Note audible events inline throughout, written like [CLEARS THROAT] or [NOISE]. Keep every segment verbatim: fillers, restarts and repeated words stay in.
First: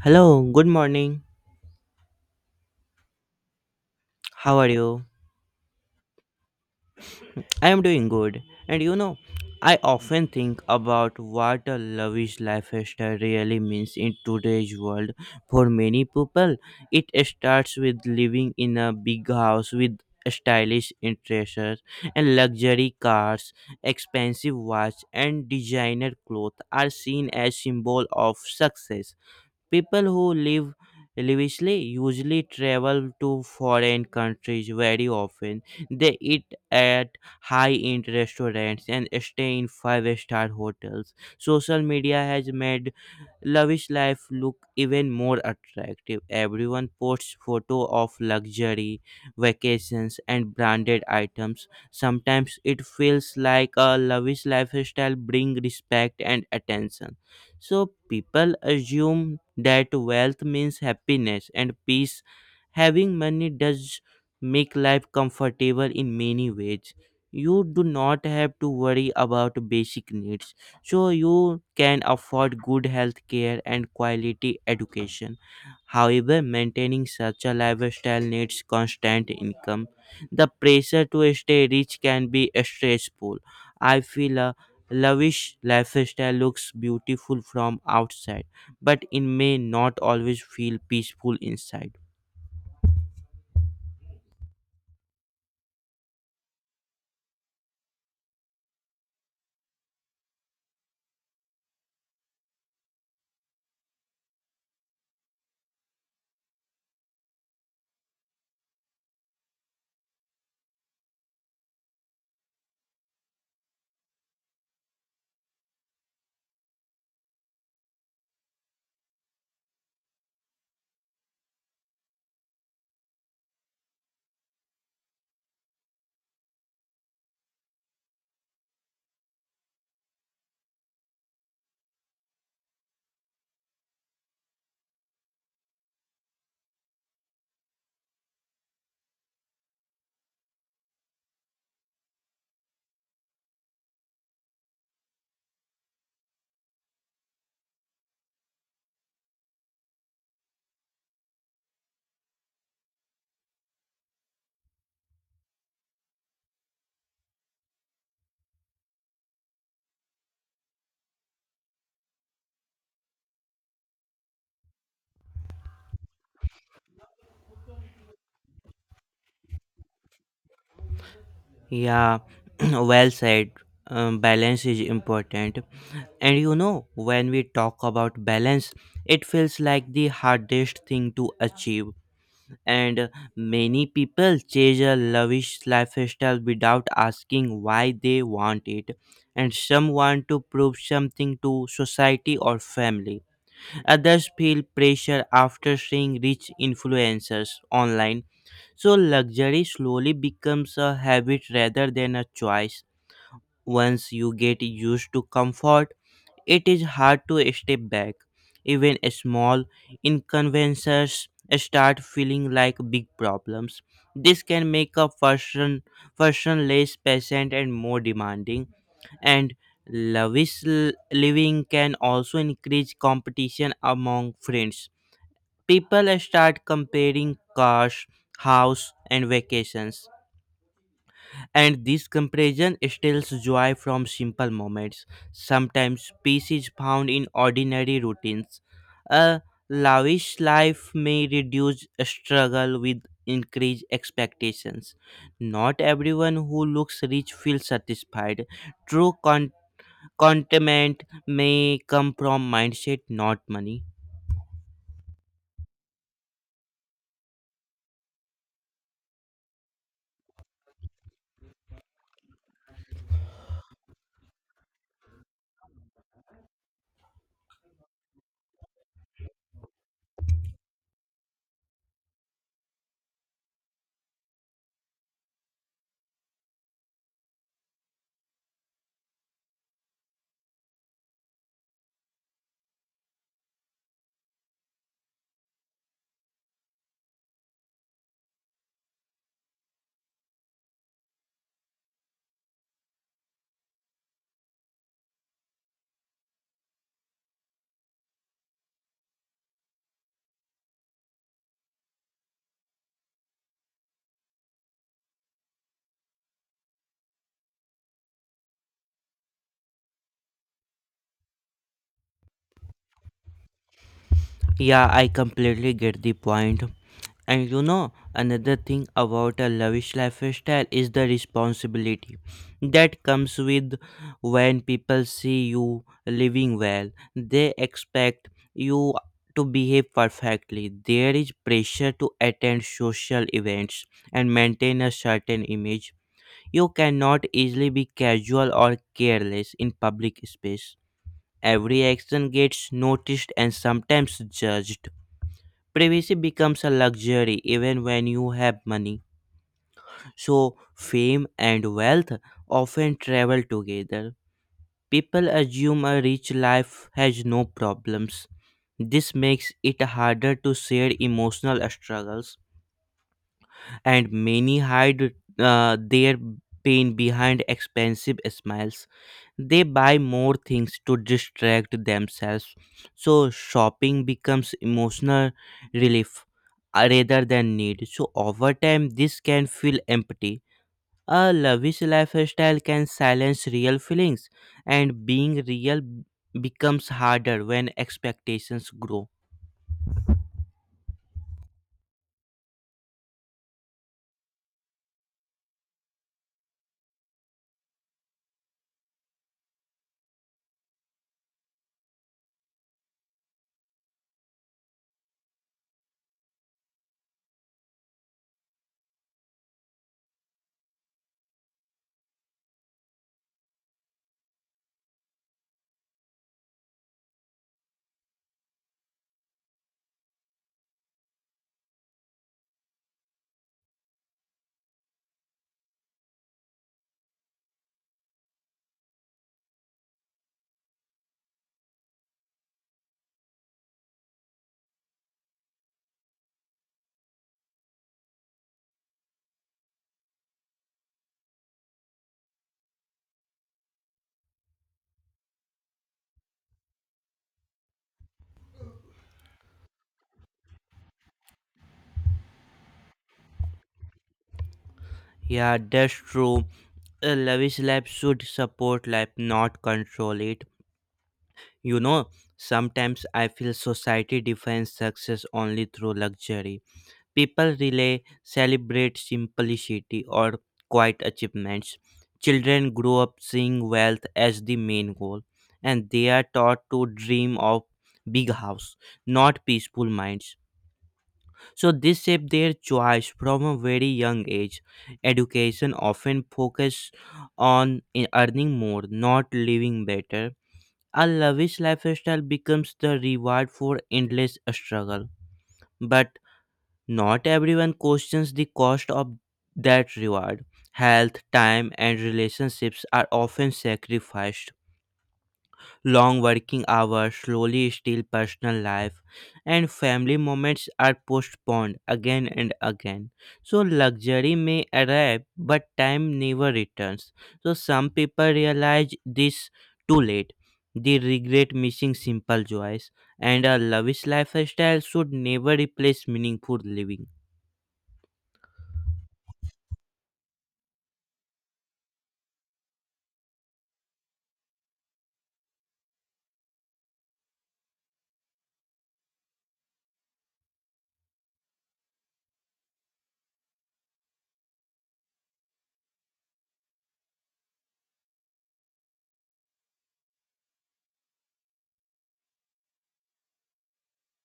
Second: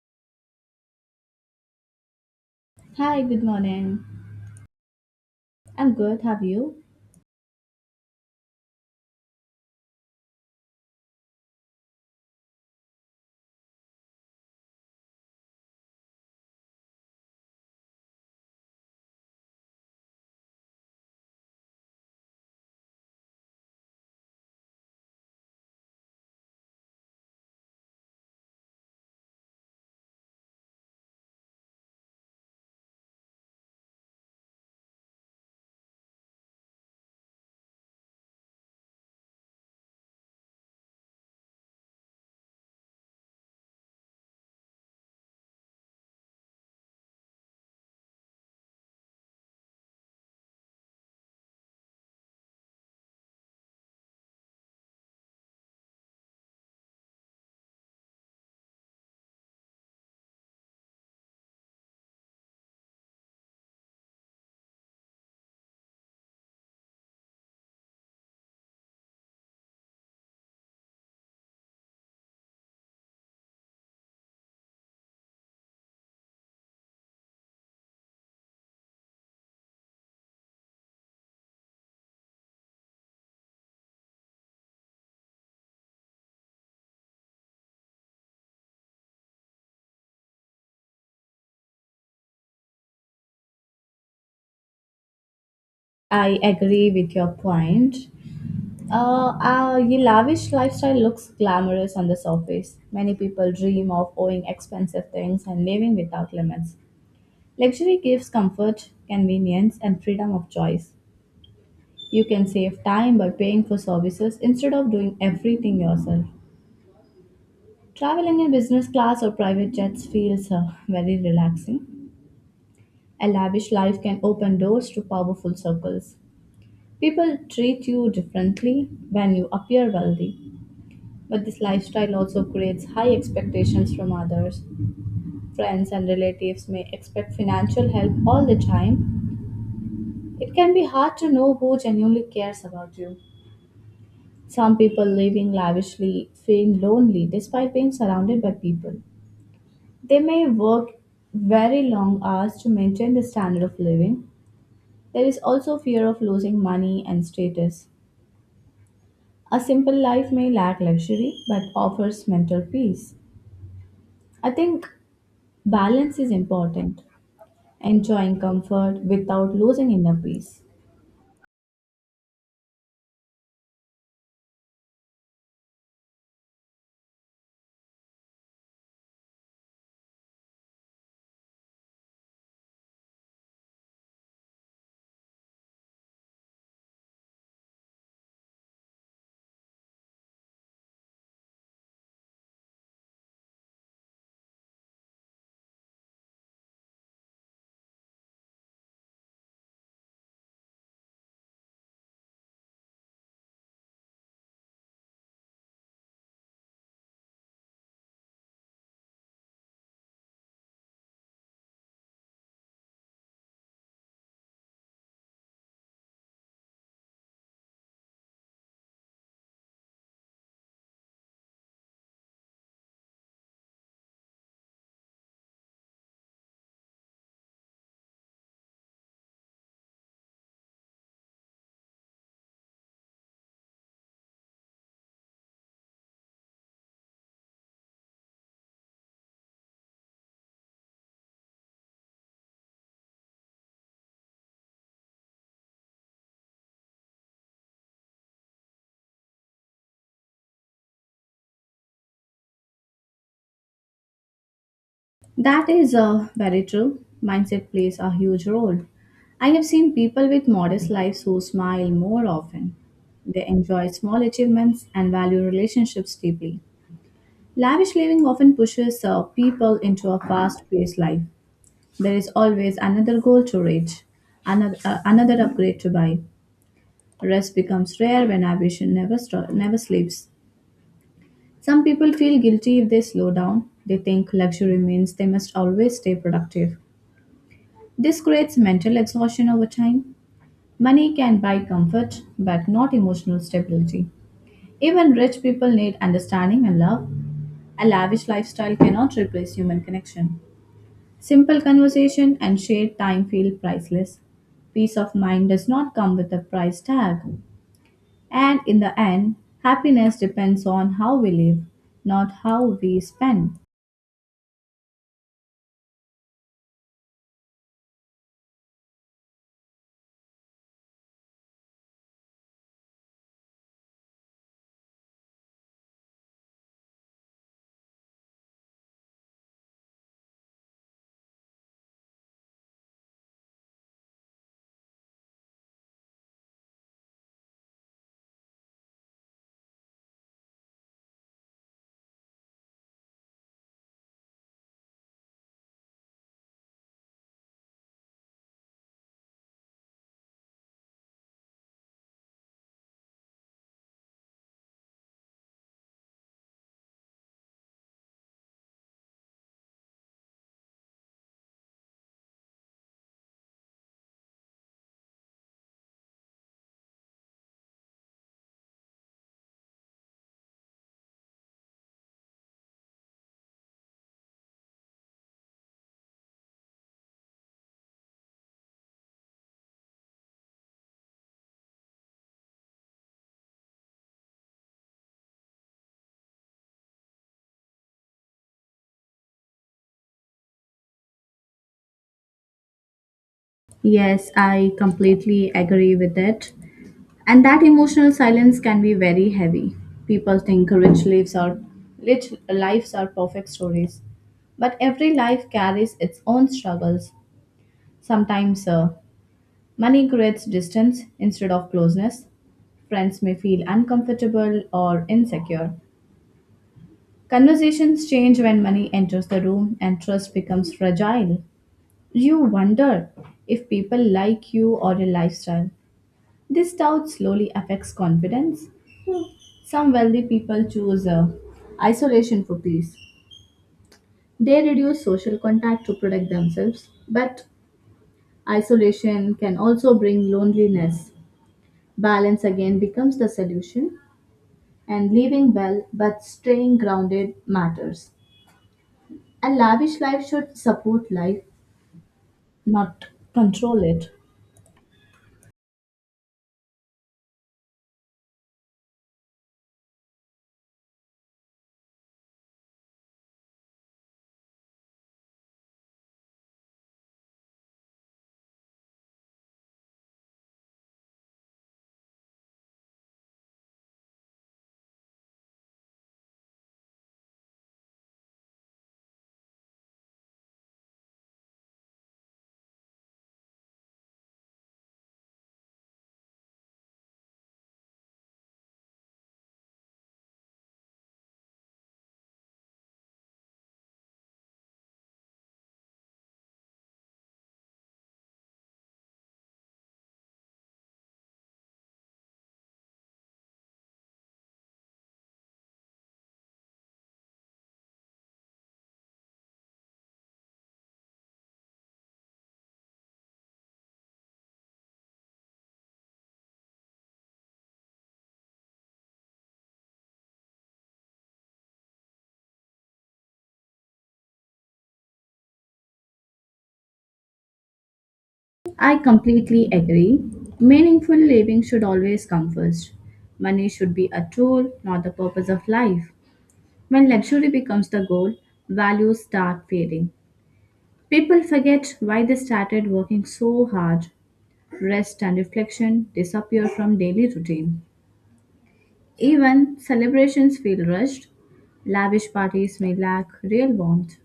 Hello, good morning. Hi, good morning. How are you? I'm good. Have you? I am doing good. And you know, I often think about what a lavish lifestyle really means in today's world. For many people, it starts with living in a big house with stylish interiors and luxury cars, expensive watch and designer clothes are seen as symbol of success. People who live lavishly usually travel to foreign countries very often. They eat at high-end restaurants and stay in five-star hotels. Social media has made lavish life look even more attractive. Everyone posts photo of luxury, vacations and branded items. Sometimes it feels like a lavish lifestyle bring respect and attention. So people assume that wealth means happiness and peace. Having money does make life comfortable in many ways. You do not have to worry about basic needs. So you can afford good health care and quality education. However, maintaining such a lifestyle needs constant income. The pressure to stay rich can be stressful. I feel a lavish lifestyle looks beautiful from outside, but it may not always feel peaceful inside. I agree with your point. Uh, uh, your lavish lifestyle looks glamorous on the surface. Many people dream of owning expensive things and living without limits. Luxury gives comfort, convenience, and freedom of choice. You can save time by paying for services instead of doing everything yourself. Traveling in business class or private jets feels uh, very relaxing. A lavish life can open doors to powerful circles. People treat you differently when you appear wealthy, but this lifestyle also creates high expectations from others. Friends and relatives may expect financial help all the time. It can be hard to know who genuinely cares about you. Some people living lavishly feel lonely despite being surrounded by people. They may work very long hours to maintain the standard of living. There is also fear of losing money and status. A simple life may lack luxury but offers mental peace. I think balance is important, enjoying comfort without losing inner peace. Yeah, [CLEARS THROAT] well said. Um, balance is important. And you know, when we talk about balance, it feels like the hardest thing to achieve. And uh, many people chase a lavish lifestyle without asking why they want it. And some want to prove something to society or family. Others feel pressure after seeing rich influencers online. So luxury slowly becomes a habit rather than a choice. Once you get used to comfort, it is hard to step back. Even small inconveniences start feeling like big problems. This can make a person, person less patient and more demanding. And lavish l- living can also increase competition among friends. People start comparing cars, house and vacations, and this comparison steals joy from simple moments. Sometimes peace is found in ordinary routines. A lavish life may reduce struggle with increased expectations. Not everyone who looks rich feels satisfied. True con- contentment may come from mindset, not money. That is uh, very true. Mindset plays a huge role. I have seen people with modest lives who smile more often. They enjoy small achievements and value relationships deeply. Lavish living often pushes uh, people into a fast paced life. There is always another goal to reach, another, uh, another upgrade to buy. Rest becomes rare when ambition never, sto- never sleeps. Some people feel guilty if they slow down. They think luxury means they must always stay productive. This creates mental exhaustion over time. Money can buy comfort, but not emotional stability. Even rich people need understanding and love. A lavish lifestyle cannot replace human connection. Simple conversation and shared time feel priceless. Peace of mind does not come with a price tag. And in the end, happiness depends on how we live, not how we spend. Yeah, I completely get the point. And you know, another thing about a lavish lifestyle is the responsibility that comes with when people see you living well. They expect you to behave perfectly. There is pressure to attend social events and maintain a certain image. You cannot easily be casual or careless in public space. Every action gets noticed and sometimes judged. Privacy becomes a luxury even when you have money. So, fame and wealth often travel together. People assume a rich life has no problems. This makes it harder to share emotional struggles, and many hide uh, their pain behind expensive smiles. They buy more things to distract themselves, so shopping becomes emotional relief uh, rather than need. So over time, this can feel empty. A lavish lifestyle can silence real feelings, and being real becomes harder when expectations grow. Yes, I completely agree with it. And that emotional silence can be very heavy. People think rich lives are rich lives are perfect stories, but every life carries its own struggles. Sometimes uh, money creates distance instead of closeness. Friends may feel uncomfortable or insecure. Conversations change when money enters the room and trust becomes fragile. You wonder if people like you or your lifestyle. This doubt slowly affects confidence. Some wealthy people choose uh, isolation for peace. They reduce social contact to protect themselves, but isolation can also bring loneliness. Balance again becomes the solution, and living well but staying grounded matters. A lavish life should support life, not control it. Yeah, that's true. A lavish life should support life, not control it. You know, Sometimes I feel society defines success only through luxury. People really celebrate simplicity or quiet achievements. Children grow up seeing wealth as the main goal, and they are taught to dream of big house, not peaceful minds. So this shapes their choice from a very young age. Education often focuses on e-, earning more, not living better. A lavish lifestyle becomes the reward for endless struggle. But not everyone questions the cost of that reward. Health, time, and relationships are often sacrificed. Long working hours slowly steal personal life, and family moments are postponed again and again. So, luxury may arrive, but time never returns. So, some people realize this too late. They regret missing simple joys, and a lavish lifestyle should never replace meaningful living. I completely agree. Meaningful living should always come first. Money should be a tool, not the purpose of life. When luxury becomes the goal, values start fading. People forget why they started working so hard. Rest and reflection disappear from daily routine. Even celebrations feel rushed. Lavish parties may lack real warmth.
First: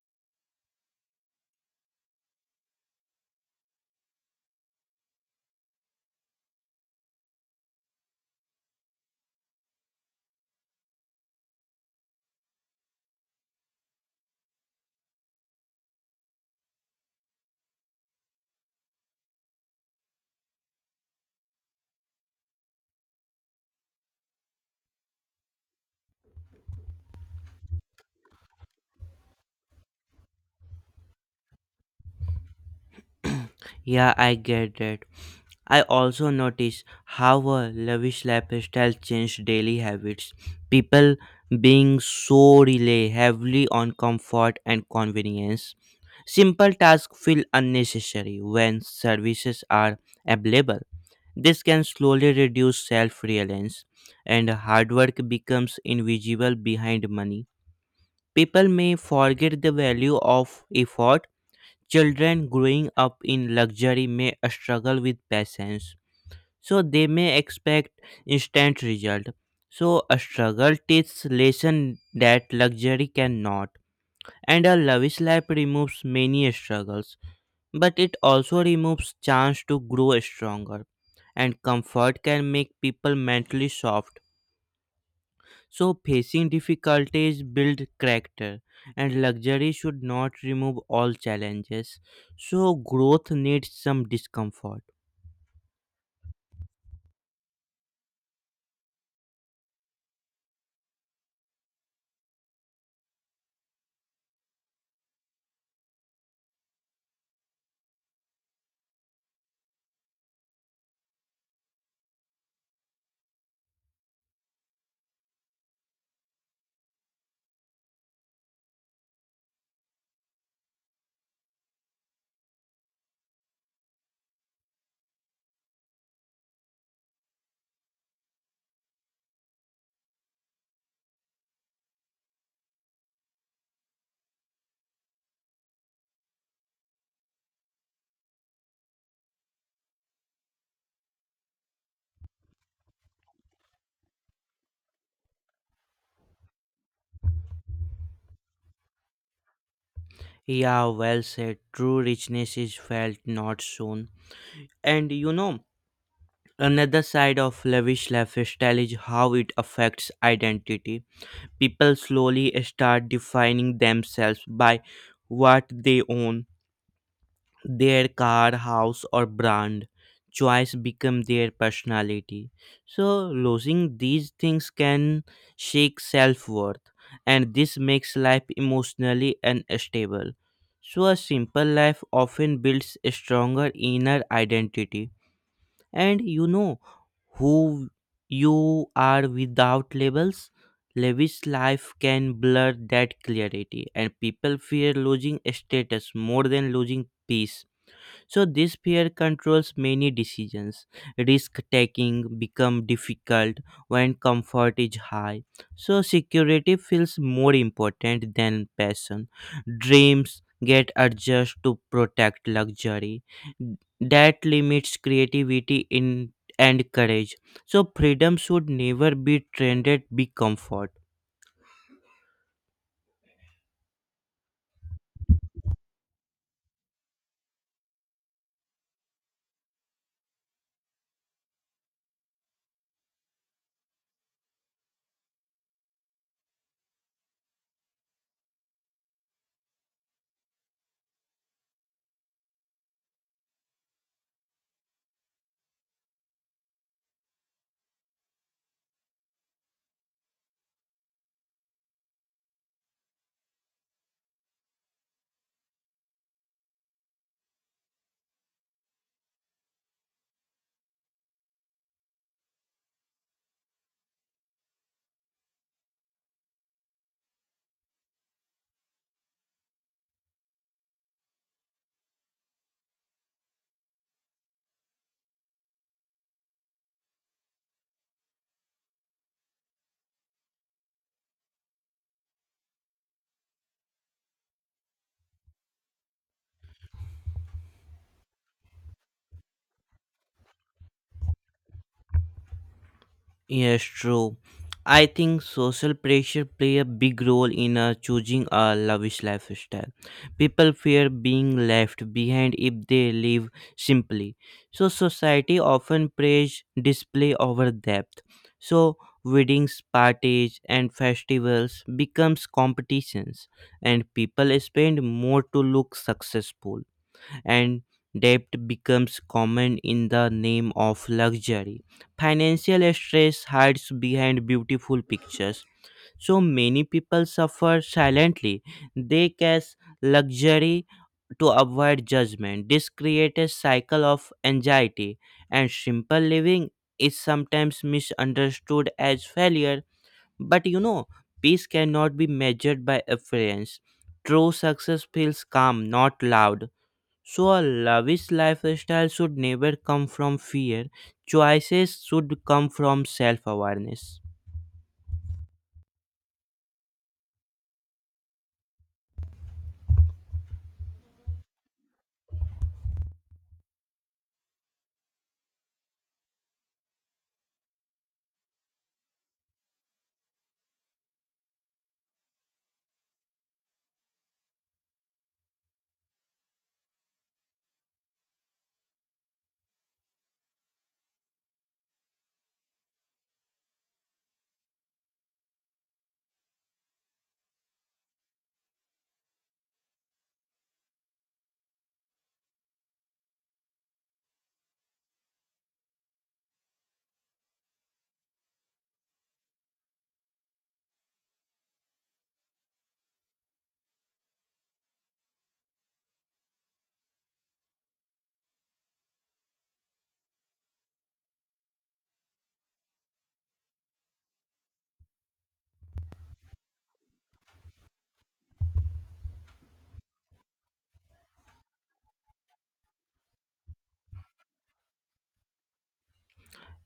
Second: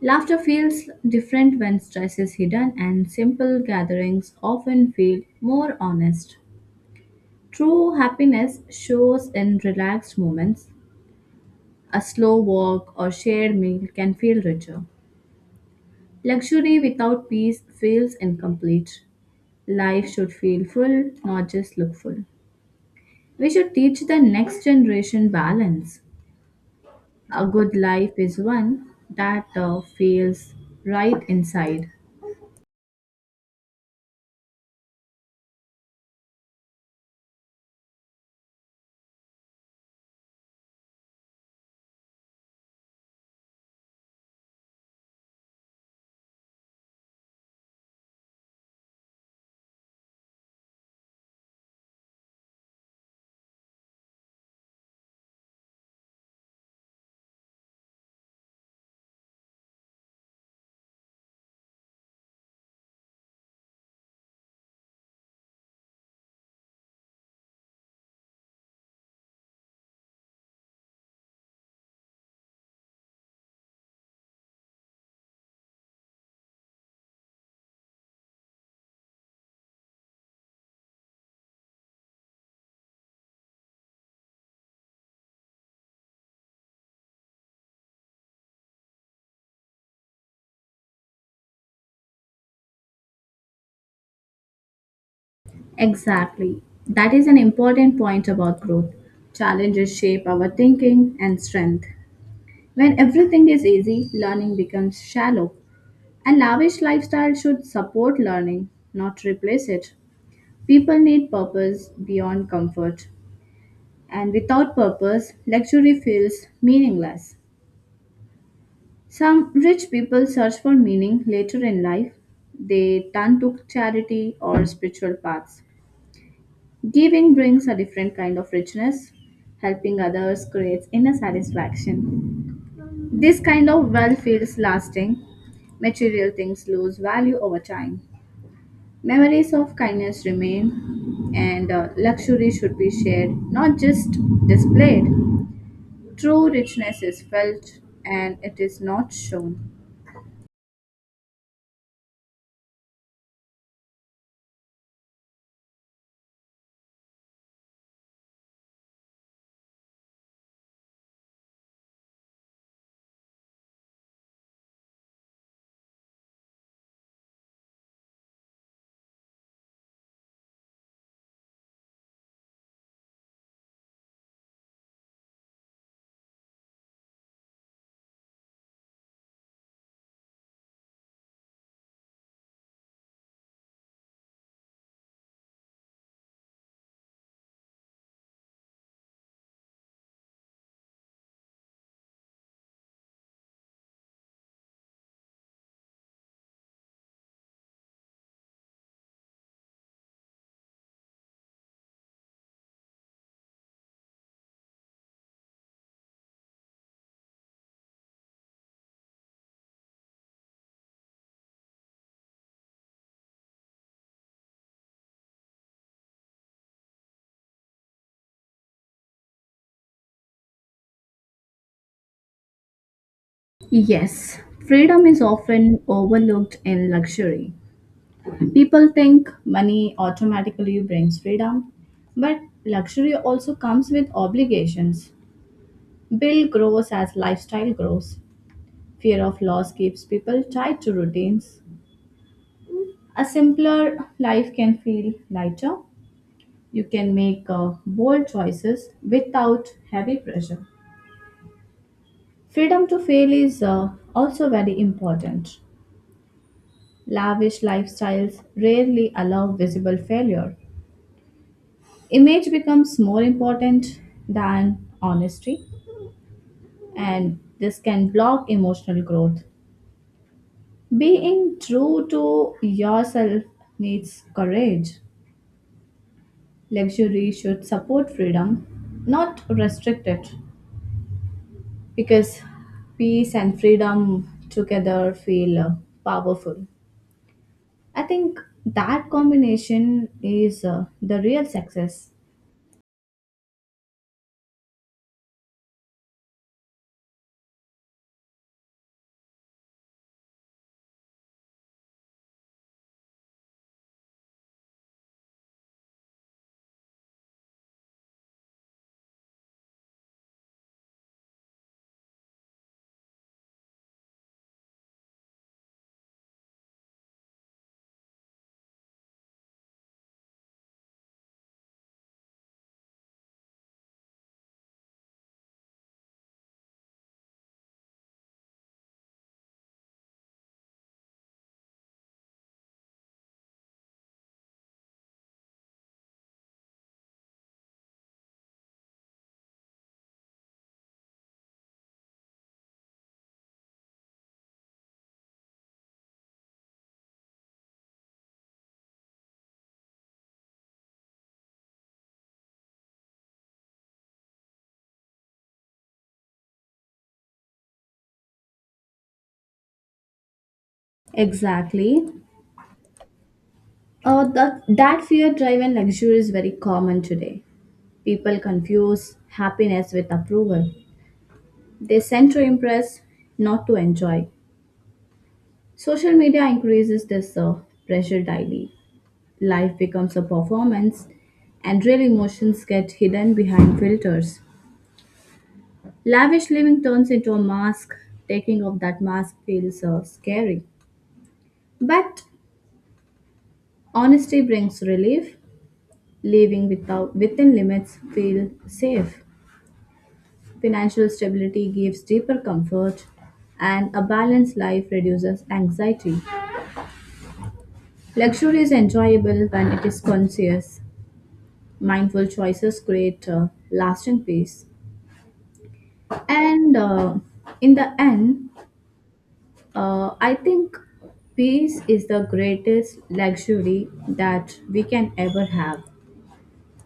Laughter feels different when stress is hidden, and simple gatherings often feel more honest. True happiness shows in relaxed moments. A slow walk or shared meal can feel richer. Luxury without peace feels incomplete. Life should feel full, not just look full. We should teach the next generation balance. A good life is one that uh, feels right inside. Yeah, I get that. I also notice how a lavish lifestyle changed daily habits. People being so rely heavily on comfort and convenience. Simple tasks feel unnecessary when services are available. This can slowly reduce self-reliance, and hard work becomes invisible behind money. People may forget the value of effort. Children growing up in luxury may struggle with patience, so they may expect instant result. So a struggle teaches lesson that luxury cannot, and a lavish life removes many struggles, but it also removes chance to grow stronger. And comfort can make people mentally soft. So, facing difficulties build character, and luxury should not remove all challenges. So, growth needs some discomfort. Exactly. That is an important point about growth. Challenges shape our thinking and strength. When everything is easy, learning becomes shallow. A lavish lifestyle should support learning, not replace it. People need purpose beyond comfort. And without purpose, luxury feels meaningless. Some rich people search for meaning later in life. They turn to charity or spiritual paths. Giving brings a different kind of richness. Helping others creates inner satisfaction. This kind of well feels lasting. Material things lose value over time. Memories of kindness remain, and uh, luxury should be shared, not just displayed. True richness is felt and it is not shown. Yeah, well said. True richness is felt, not shown. And you know, another side of lavish lifestyle is how it affects identity. People slowly start defining themselves by what they own, their car, house, or brand. Choice become their personality. So losing these things can shake self worth, and this makes life emotionally unstable. So a simple life often builds a stronger inner identity, and you know who you are without labels. Lavish life can blur that clarity, and people fear losing status more than losing peace. So this fear controls many decisions. Risk taking become difficult when comfort is high. So security feels more important than passion. Dreams get adjusted to protect luxury that limits creativity in and courage. So freedom should never be trended be comfort. Yes, freedom is often overlooked in luxury. People think money automatically brings freedom, but luxury also comes with obligations. Bill grows as lifestyle grows. Fear of loss keeps people tied to routines. A simpler life can feel lighter. You can make uh, bold choices without heavy pressure. Freedom to fail is uh, also very important. Lavish lifestyles rarely allow visible failure. Image becomes more important than honesty, and this can block emotional growth. Being true to yourself needs courage. Luxury should support freedom, not restrict it, because peace and freedom together feel uh, powerful. I think that combination is uh, the real success. Yes, true. I think social pressure play a big role in uh, choosing a lavish lifestyle. People fear being left behind if they live simply. So society often praise display over depth. So weddings, parties, and festivals becomes competitions, and people spend more to look successful, and debt becomes common in the name of luxury. Financial stress hides behind beautiful pictures. So many people suffer silently. They cash luxury to avoid judgment. This creates a cycle of anxiety, and simple living is sometimes misunderstood as failure. But you know, peace cannot be measured by appearance. True success feels calm, not loud. So, a lavish lifestyle should never come from fear. Choices should come from self awareness. Exactly. Uh, that, that fear driven luxury is very common today. People confuse happiness with approval. They send to impress, not to enjoy. Social media increases this uh, pressure daily. Life becomes a performance, and real emotions get hidden behind filters. Lavish living turns into a mask. Taking off that mask feels uh, scary. But honesty brings relief. Living without, within limits feels safe. Financial stability gives deeper comfort, and a balanced life reduces anxiety. Luxury is enjoyable when it is conscious. Mindful choices create uh, lasting peace. And uh, in the end, uh, I think peace is the greatest luxury that we can ever have.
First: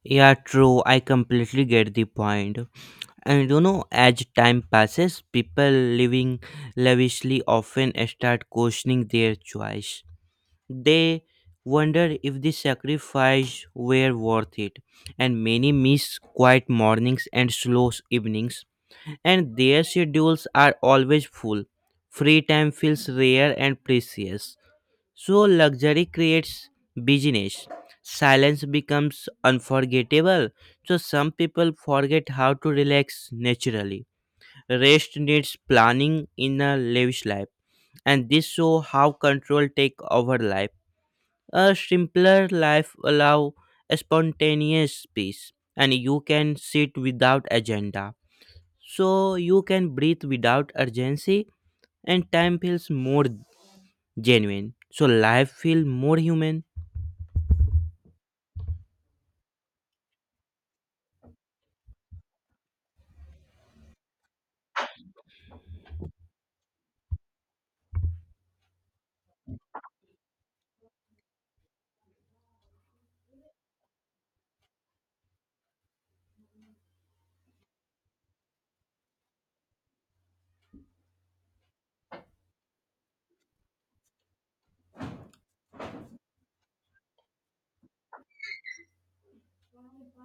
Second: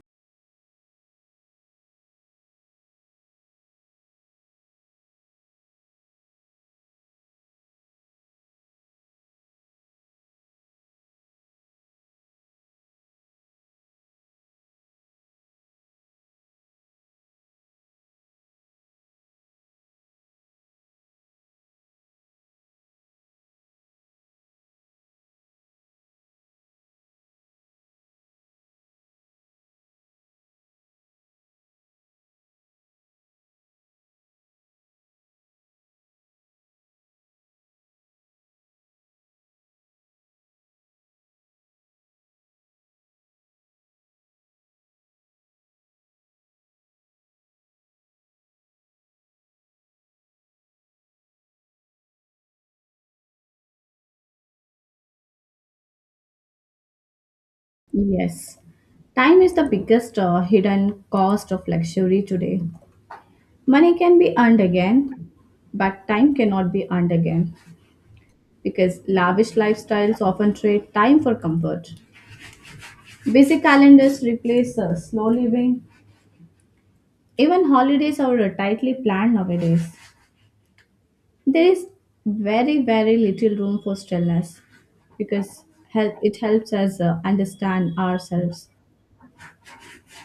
Yeah, true. I completely get the point. And you know, as time passes, people living lavishly often start questioning their choice. They wonder if the sacrifice were worth it, and many miss quiet mornings and slow evenings, and their schedules are always full. Free time feels rare and precious. So, luxury creates busyness. Silence becomes unforgettable. So, some people forget how to relax naturally. Rest needs planning in a lavish life, and this shows how control take over life. A simpler life allow a spontaneous peace, and you can sit without agenda. So you can breathe without urgency, and time feels more genuine. So life feels more human. Yes. Time is the biggest uh, hidden cost of luxury today. Money can be earned again, but time cannot be earned again because lavish lifestyles often trade time for comfort. Busy calendars replace uh, slow living. Even holidays are uh, tightly planned nowadays. There is very, very little room for stillness because hel- it helps us uh, understand ourselves.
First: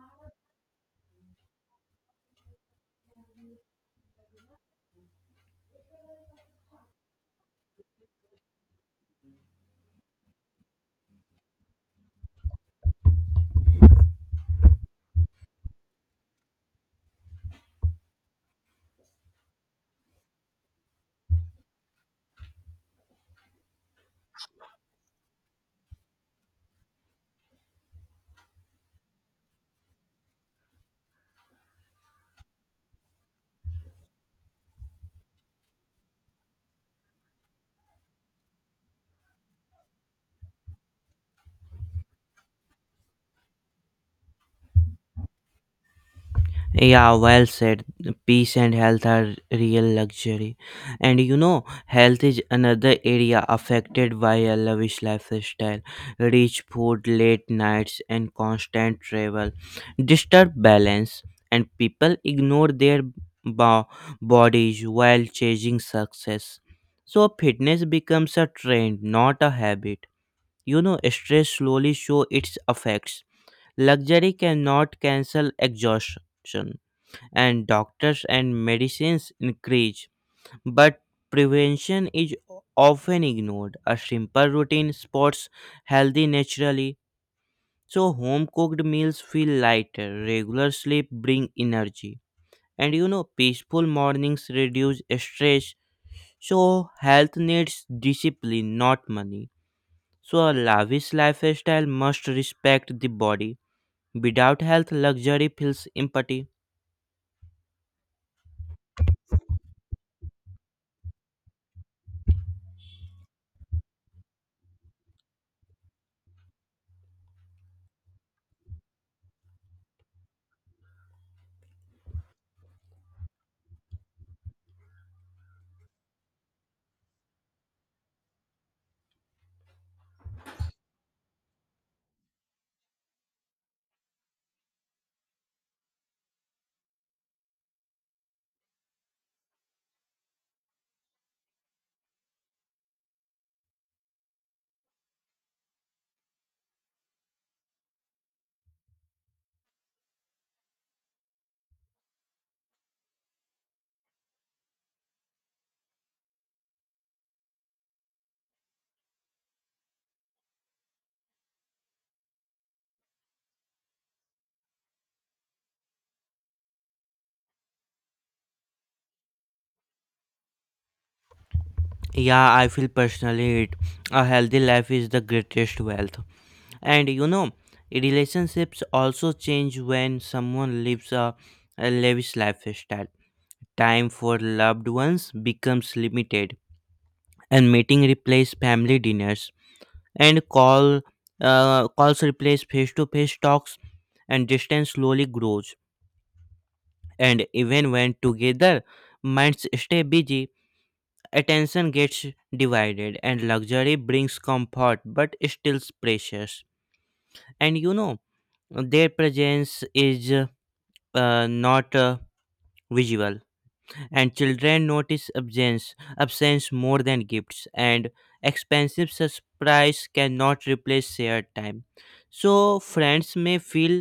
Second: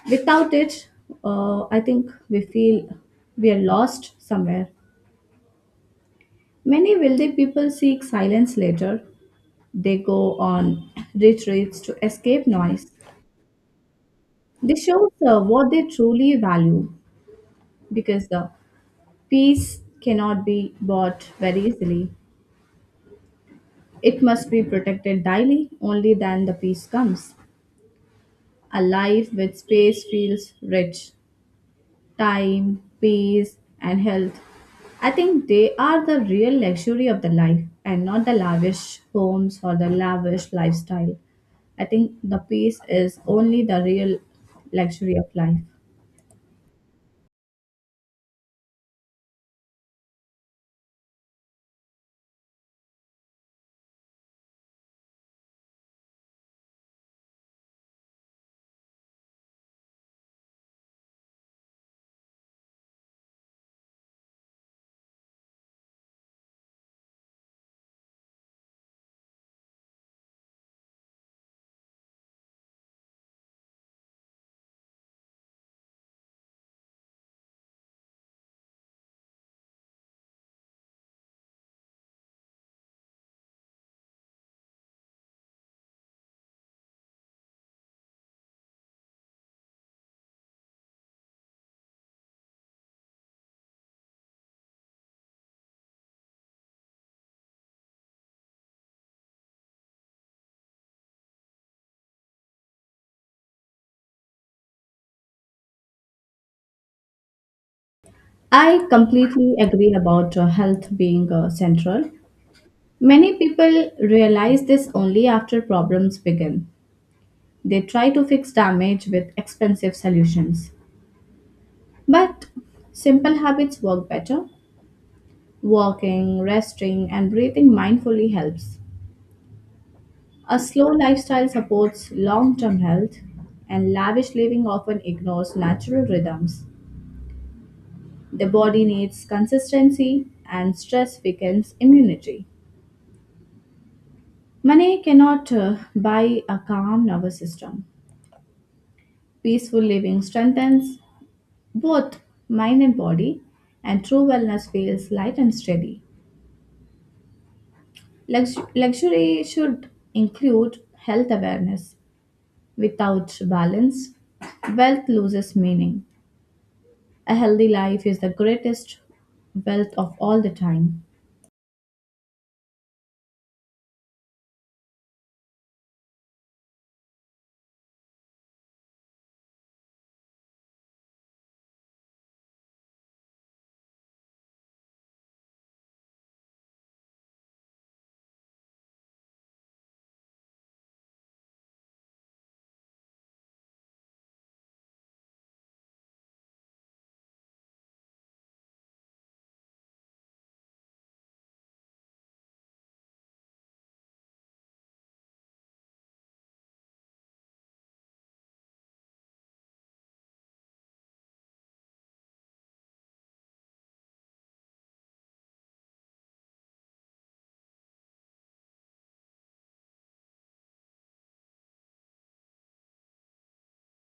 Without it, uh, I think we feel we are lost somewhere. Many wealthy people seek silence later. They go on retreats to escape noise. This shows uh, what they truly value because the peace cannot be bought very easily. It must be protected daily, only then the peace comes. A life with space feels rich. Time, peace, and health. I think they are the real luxury of the life and not the lavish homes or the lavish lifestyle. I think the peace is only the real luxury of life. Yeah, well said. Peace and health are real luxury. And you know, health is another area affected by a lavish lifestyle. Rich food, late nights, and constant travel disturb balance, and people ignore their bo- bodies while chasing success. So, fitness becomes a trend, not a habit. You know, stress slowly shows its effects. Luxury cannot cancel exhaustion, and doctors and medicines increase, but prevention is often ignored. A simple routine sports healthy naturally, so home cooked meals feel lighter. Regular sleep bring energy, and you know peaceful mornings reduce stress. So health needs discipline, not money. So a lavish lifestyle must respect the body. Without health, luxury feels empty. I completely agree about uh, health being uh, central. Many people realize this only after problems begin. They try to fix damage with expensive solutions. But simple habits work better. Walking, resting, and breathing mindfully helps. A slow lifestyle supports long term health, and lavish living often ignores natural rhythms. The body needs consistency, and stress weakens immunity. Money cannot uh, buy a calm nervous system. Peaceful living strengthens both mind and body, and true wellness feels light and steady. Lux- luxury should include health awareness. Without balance, wealth loses meaning. A healthy life is the greatest wealth of all the time. Yeah, I feel personally it. A healthy life is the greatest wealth. And you know, relationships also change when someone lives a, a lavish lifestyle. Time for loved ones becomes limited, and meeting replace family dinners, and call uh, calls replace face-to-face talks, and distance slowly grows. And even when together, minds stay busy. Attention gets divided, and luxury brings comfort but still precious. And you know, their presence is uh, not uh, visual, and children notice absence absence more than gifts, and expensive surprise cannot replace shared time. So friends may feel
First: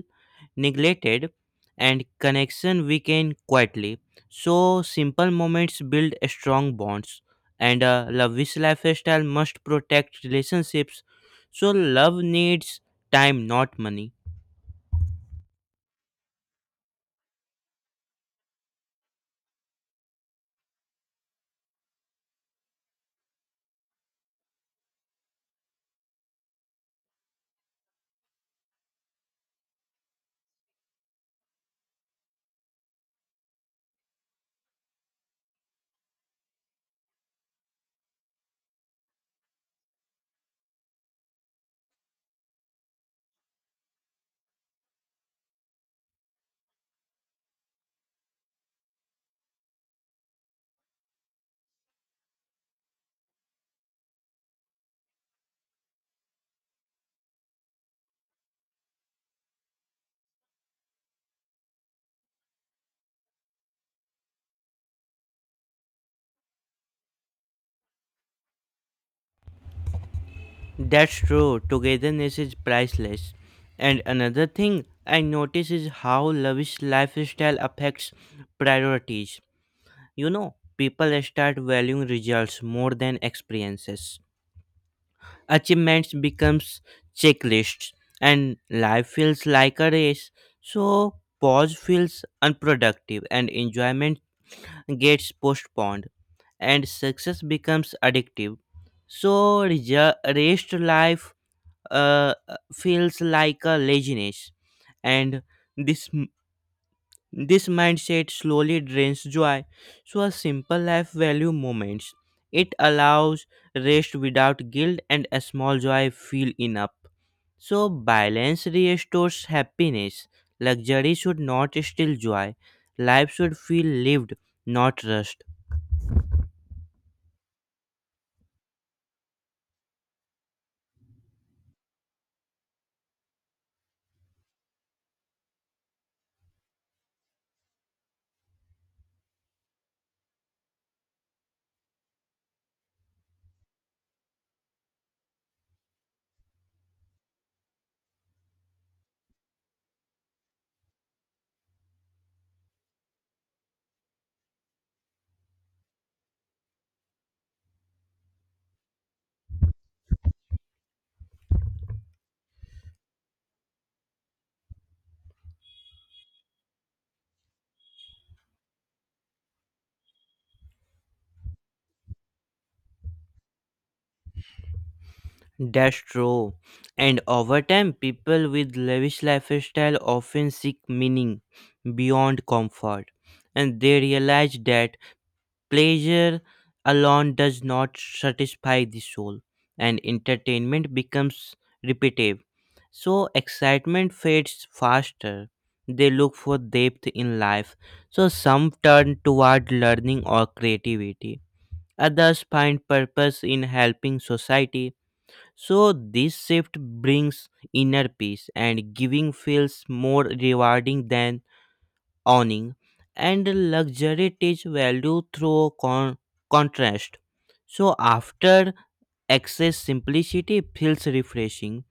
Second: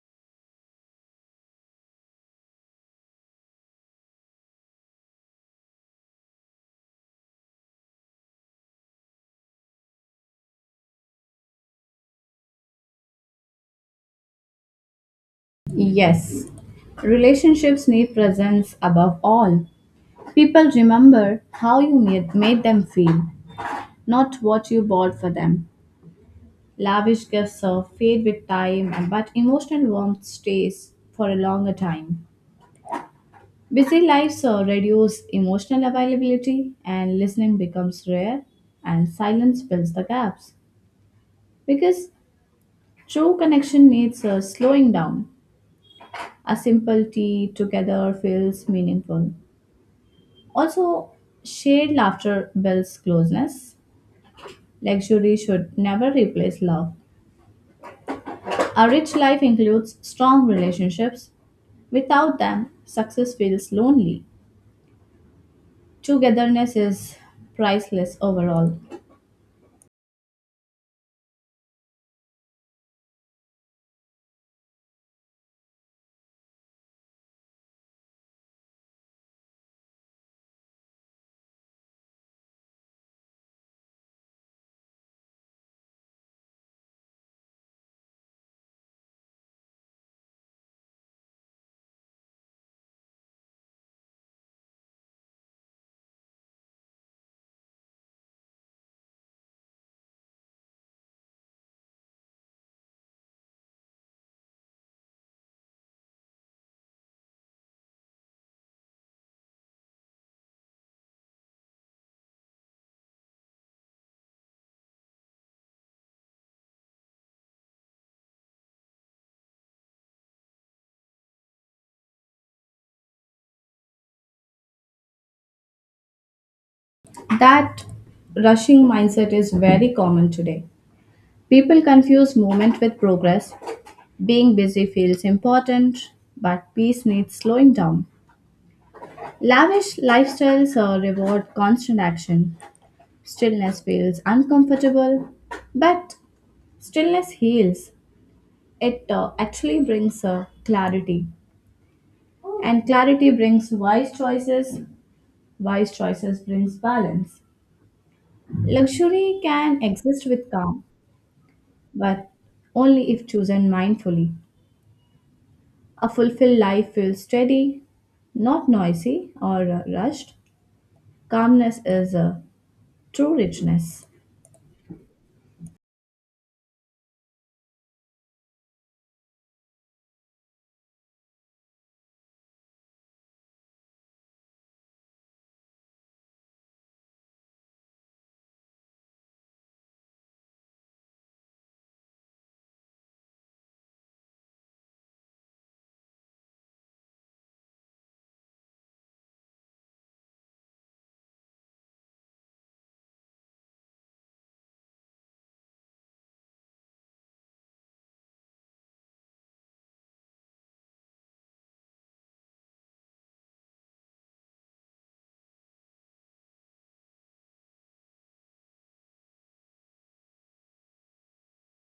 neglected, and connection weaken quietly. So simple moments build strong bonds, and a lavish lifestyle must protect relationships. So love needs time, not money. Yes, relationships need presence above all. People remember how you made, made them feel, not what you bought for them. Lavish gifts uh, fade with time, and- but emotional warmth stays for a longer time. Busy lives uh, reduce emotional availability, and listening becomes rare, and silence fills the gaps. Because true connection needs a slowing down. A simple tea together feels meaningful. Also, shared laughter builds closeness. Luxury should never replace love. A rich life includes strong relationships. Without them, success feels lonely. Togetherness is priceless overall. That's true. Togetherness is priceless. And another thing I notice is how lavish lifestyle affects priorities. You know, people start valuing results more than experiences. Achievements becomes checklists, and life feels like a race. So pause feels unproductive, and enjoyment gets postponed, and success becomes addictive. So reja- rest life uh, feels like a laziness, and this m- this mindset slowly drains joy. So a simple life value moments. It allows rest without guilt, and a small joy feel enough. So balance restores happiness. Luxury should not steal joy. Life should feel lived, not rushed. That rushing mindset is very common today. People confuse movement with progress. Being busy feels important, but peace needs slowing down. Lavish lifestyles uh, reward constant action. Stillness feels uncomfortable, but stillness heals. It uh, actually brings uh, clarity, and clarity brings wise choices. Wise choices brings balance. Luxury can exist with calm, but only if chosen mindfully. A fulfilled life feels steady, not noisy or uh, rushed. Calmness is a true richness. That's true. And over time, people with lavish lifestyle often seek meaning beyond comfort, and they realize that pleasure alone does not satisfy the soul, and entertainment becomes repetitive. So, excitement fades faster. They look for depth in life. So, some turn toward learning or creativity. Others find purpose in helping society. So this shift brings inner peace, and giving feels more rewarding than owning, and luxury teach value through con- contrast. So after excess simplicity feels refreshing.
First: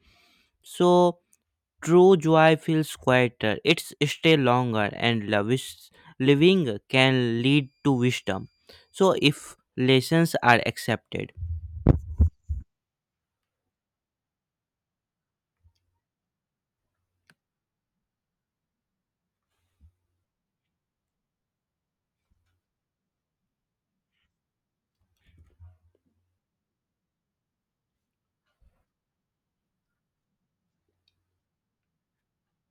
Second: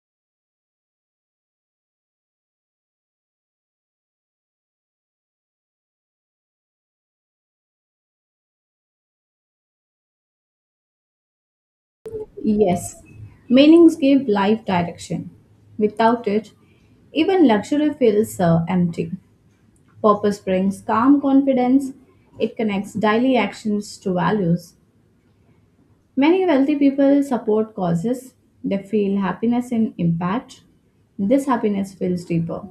So true joy feels quieter. It's stay longer, and lavish living can lead to wisdom. So if lessons are accepted. Yes, meanings give life direction. Without it, even luxury feels uh, empty. Purpose brings calm confidence. It connects daily actions to values. Many wealthy people support causes. They feel happiness in impact. This happiness feels deeper.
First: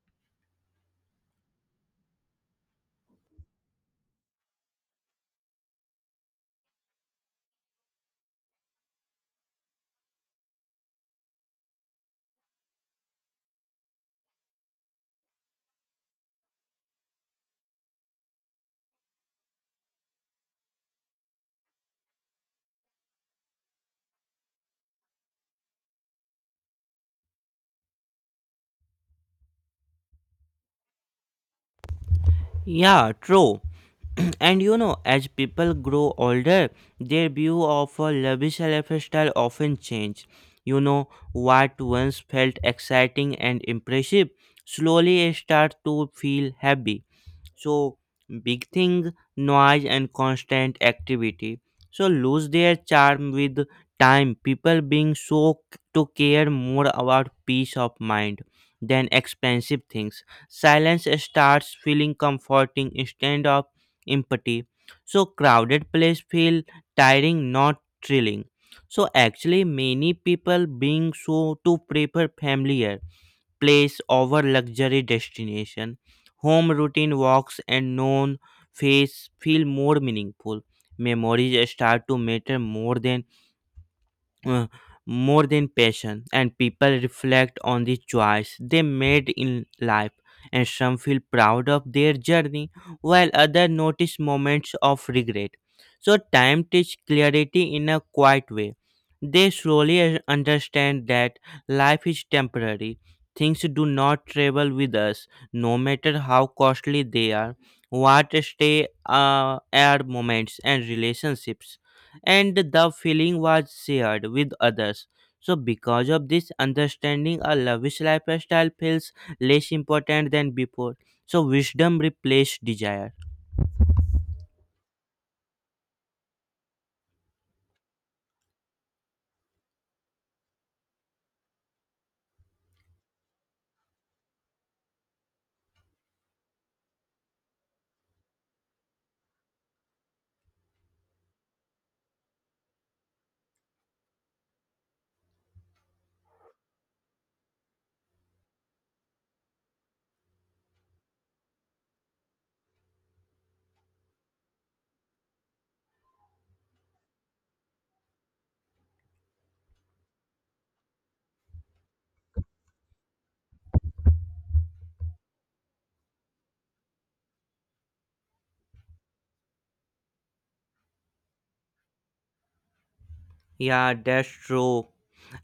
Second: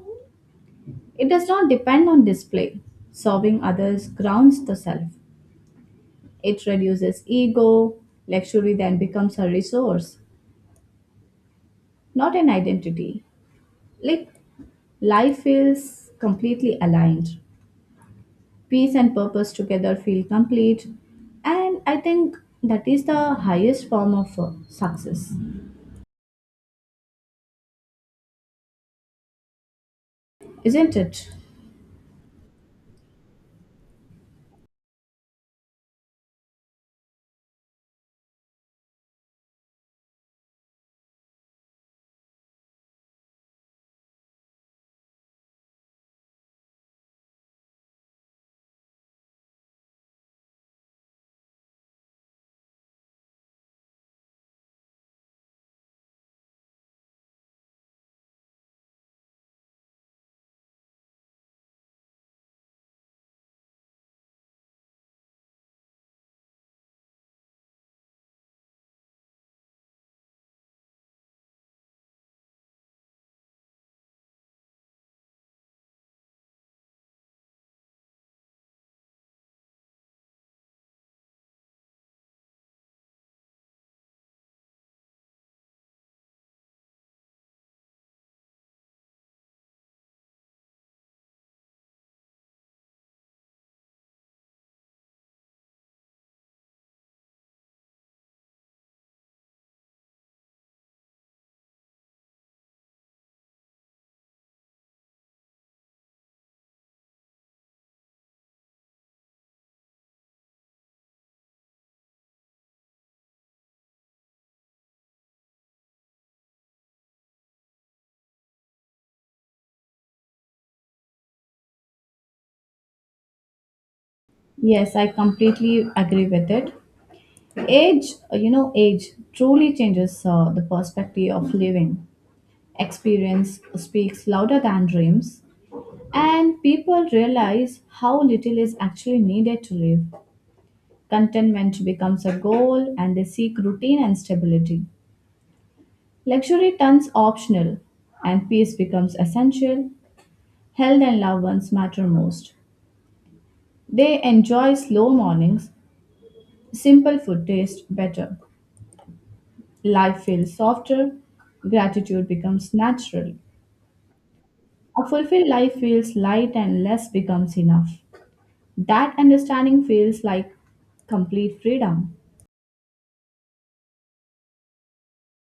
It does not depend on display. Serving others grounds the self. It reduces ego. Luxury then becomes a resource, not an identity. Like life feels completely aligned. Peace and purpose together feel complete. And I think that is the highest form of uh, success, isn't it? Yeah, true. [CLEARS THROAT] And you know, as people grow older, their view of a lavish lifestyle often change. You know, what once felt exciting and impressive slowly start to feel heavy. So big thing, noise and constant activity, so lose their charm with time. People being so c- to care more about peace of mind than expensive things. Silence starts feeling comforting instead of empty. So crowded place feel tiring, not thrilling. So actually many people being so to prefer familiar place over luxury destination. Home routine walks and known face feel more meaningful. Memories start to matter more than uh, more than passion, and people reflect on the choice they made in life, and some feel proud of their journey while others notice moments of regret. So time teaches clarity in a quiet way. They slowly un- understand that life is temporary. Things do not travel with us no matter how costly they are. What stay uh, are moments and relationships and the feeling was shared with others. So, because of this understanding, a lavish lifestyle feels less important than before. So, wisdom replaced desire. Yes, I completely agree with it. Age, uh, you know, age truly changes uh, the perspective of living. Experience speaks louder than dreams. And people realize how little is actually needed to live. Contentment becomes a goal and they seek routine and stability. Luxury turns optional and peace becomes essential. Health and loved ones matter most. They enjoy slow mornings, simple food tastes better. Life feels softer, gratitude becomes natural. A fulfilled life feels light and less becomes enough. That understanding feels like complete freedom. Yeah, that's true.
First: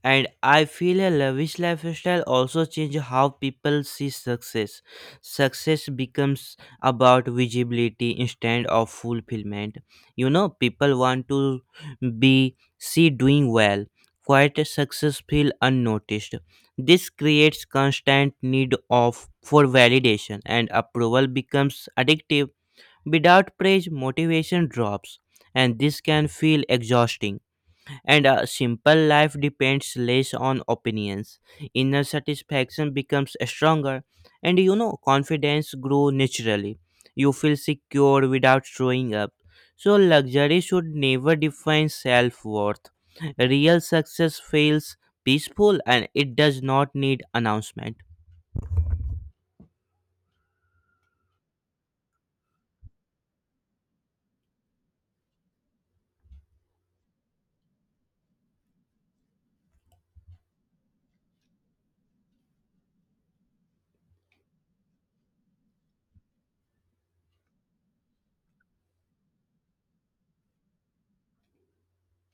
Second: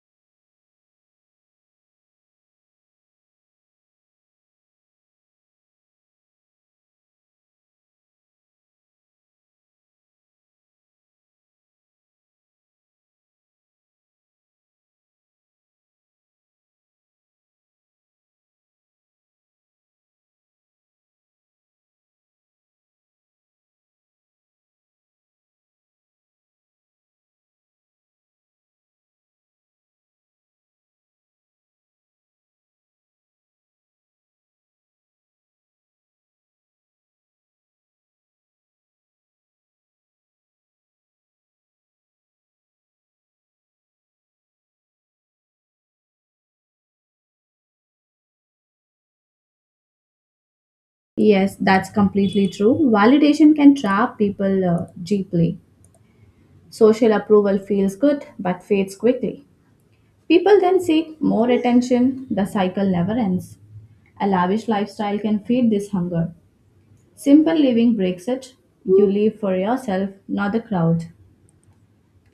And I feel a lavish lifestyle also changes how people see success. Success becomes about visibility instead of fulfillment. You know, people want to be see doing well. Quite a success feel unnoticed. This creates constant need of for validation, and approval becomes addictive. Without praise, motivation drops, and this can feel exhausting, and a simple life depends less on opinions. Inner satisfaction becomes stronger, and you know, confidence grows naturally. You feel secure without showing up. So, luxury should never define self worth. Real success feels peaceful, and it does not need announcement. Yes, that's completely true. Validation can trap people uh, deeply. Social approval feels good but fades quickly. People then seek more attention. The cycle never ends. A lavish lifestyle can feed this hunger. Simple living breaks it. You live for yourself, not the crowd.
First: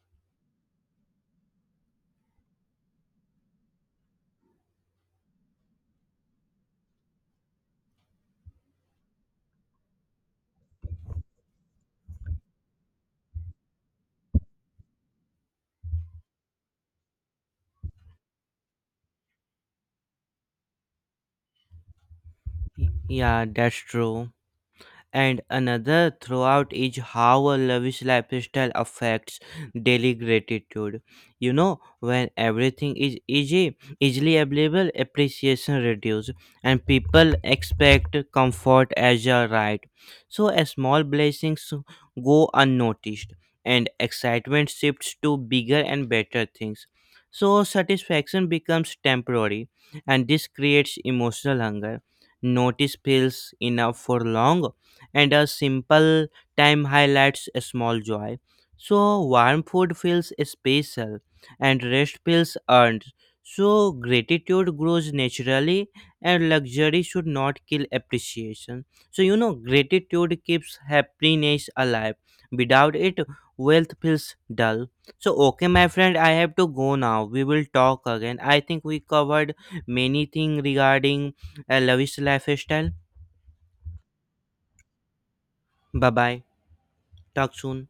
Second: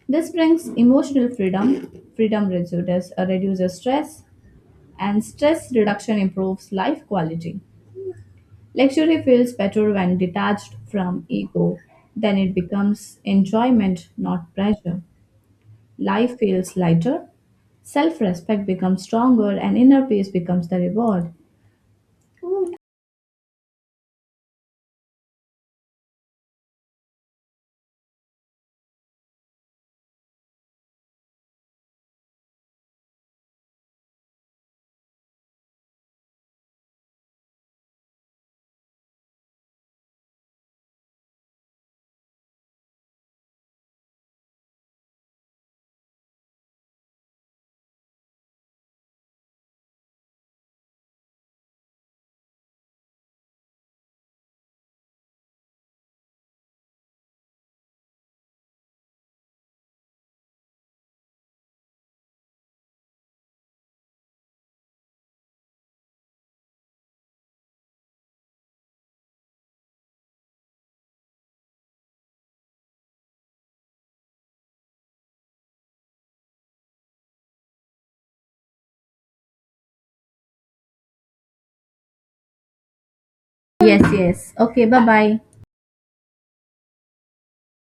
This brings emotional freedom. Freedom reduces, uh, reduces stress, and stress reduction improves life quality. Luxury feels better when detached from ego. Then it becomes enjoyment, not pressure. Life feels lighter. Self respect becomes stronger and inner peace becomes the reward. Yeah, that's true. And another throughout is how a lavish lifestyle affects daily gratitude. You know when everything is easy easily available appreciation reduces, and people expect comfort as a right. So a small blessings go unnoticed, and excitement shifts to bigger and better things. So satisfaction becomes temporary, and this creates emotional hunger. Notice feels enough for long, and a simple time highlights a small joy. So warm food feels special, and rest feels earned. So gratitude grows naturally, and luxury should not kill appreciation. So you know gratitude keeps happiness alive. Without it, wealth feels dull. So okay my friend, I have to go now. We will talk again. I think we covered many things regarding a lavish lifestyle. Yes, yes. Okay, bye bye. Bye bye. Talk soon.